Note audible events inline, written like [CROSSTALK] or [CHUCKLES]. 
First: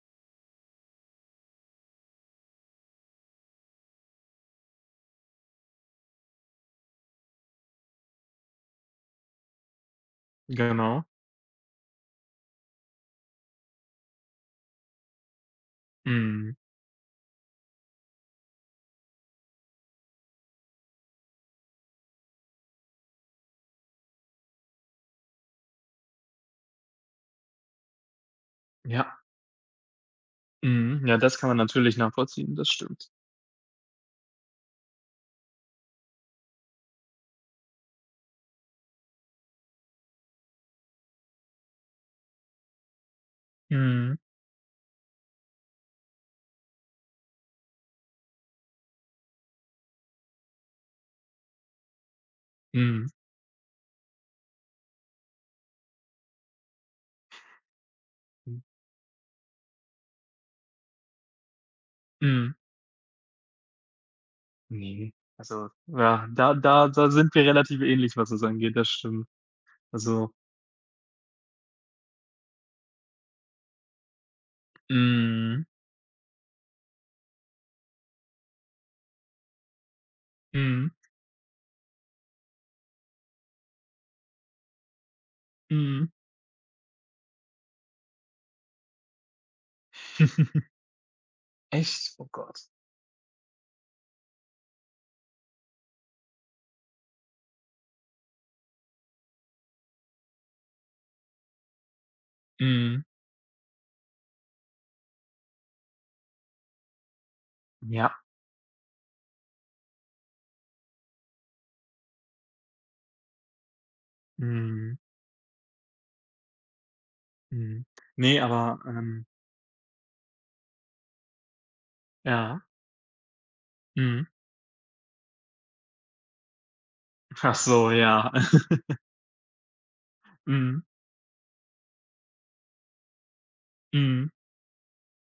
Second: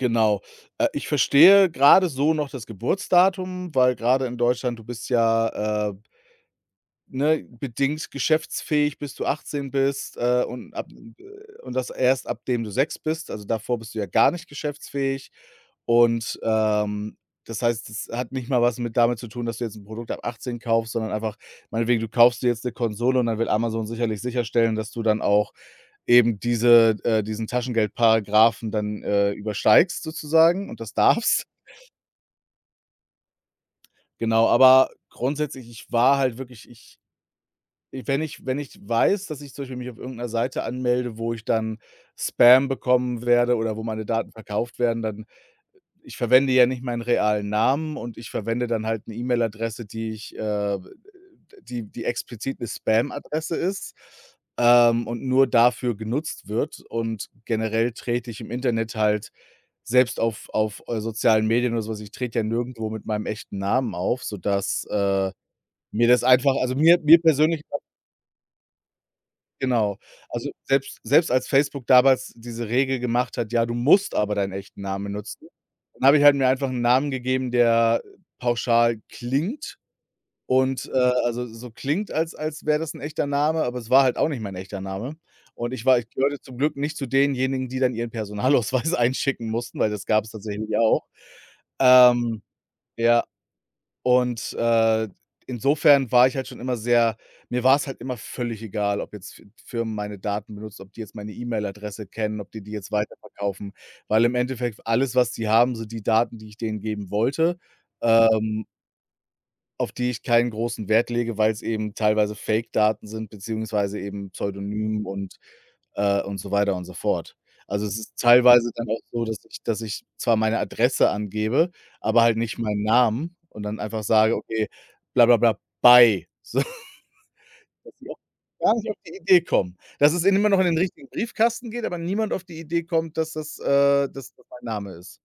Genau, äh, ich verstehe grade so noch das Geburtsdatum, weil grade in Deutschland, du bist ja, äh ne, bedingt geschäftsfähig, bis du 18 bist, äh, und ab, Genau. äh und das erst ab dem du 6 bist. Also, davor bist du ja gar nicht geschäftsfähig, und, Mhm. ähm, das heißt, das hat nicht mal was mit damit zu tun, dass du jetzt 'n Produkt ab 18 kaufst, sondern einfach meinetwegen, du kaufst dir jetzt 'ne Konsole und dann will Amazon sicherlich sicherstellen, dass du dann auch eben diese äh, diesen Taschengeldparagraphen dann, Ja. äh, übersteigst sozusagen und das Mhm. Ja, das darfst. kann man natürlich nachvollziehen, das stimmt. Genau, aber grundsätzlich, ich war halt wirklich ich wenn ich wenn ich weiß, dass ich zum Beispiel mich auf irgend 'ner Seite anmelde, wo ich dann Spam bekommen werde oder wo meine Mhm. Daten verkauft werden, dann ich verwende ja nicht meinen realen Namen und ich verwende dann halt 'ne E-Mail-Adresse, die ich äh, die die explizit 'ne Mhm. Spam-Adresse ist, ähm, und nur dafür genutzt wird. Und generell trete ich im Hm. Internet halt selbst auf auf, äh, sozialen Medien oder so was ich trete ja Mhm. nirgendwo mit meinem echten Namen auf, sodass, Ne, äh, also, mir das ja, da einfach also da mir da mir sind wir persönlich au relativ ähnlich, was das angeht. Das stimmt. Genau. Also Also, selbst selbst als Facebook damals diese Regel gemacht hat: „Ja, du musst aber deinen echten Namen nutzen.“, Mhm. dann habe ich halt mir einfach 'n Namen gegeben, der pauschal klingt und, Mhm. äh, also so klingt als als wäre das 'n echter Name, aber es war halt auch nicht mein echter Name. Und ich war Mhm. ich gehörte zum Glück nicht zu denjenigen, die dann ihren Personalausweis einschicken mussten, weil das gab's [CHUCKLES] tatsächlich auch Echt? Oh ähm, Gott. ja und, äh, insofern war ich halt schon immer sehr mir war's halt immer völlig egal, ob jetzt F Firmen meine Daten benutzen, ob die jetzt meine E-Mail-Adresse kennen, ob die die jetzt Mhm. weiterverkaufen, weil im Endeffekt alles, was sie haben, sind die Daten, die ich denen geben wollte, Ja. ähm auf die ich keinen großen Wert lege, weil's eben teilweise Fake-Daten sind beziehungsweise eben Mhm. Pseudonym und äh, und so weiter und so fort. Mhm. Also, es ist Ne, teilweise aber, dann auch so, ähm dass ich dass ich zwar meine Adresse angebe, aber halt nicht Ja. meinen Namen und dann einfach Mhm. sage: „Okay, bla bla bla, bye", sodass Ach so, die auch ja. gar nicht auf [CHUCKLES] die Idee kommen. Das es ihnen immer noch in den Mhm. richtigen Briefkasten geht, aber niemand auf die Idee kommt, dass das äh, Mhm. dass das mein Name ist.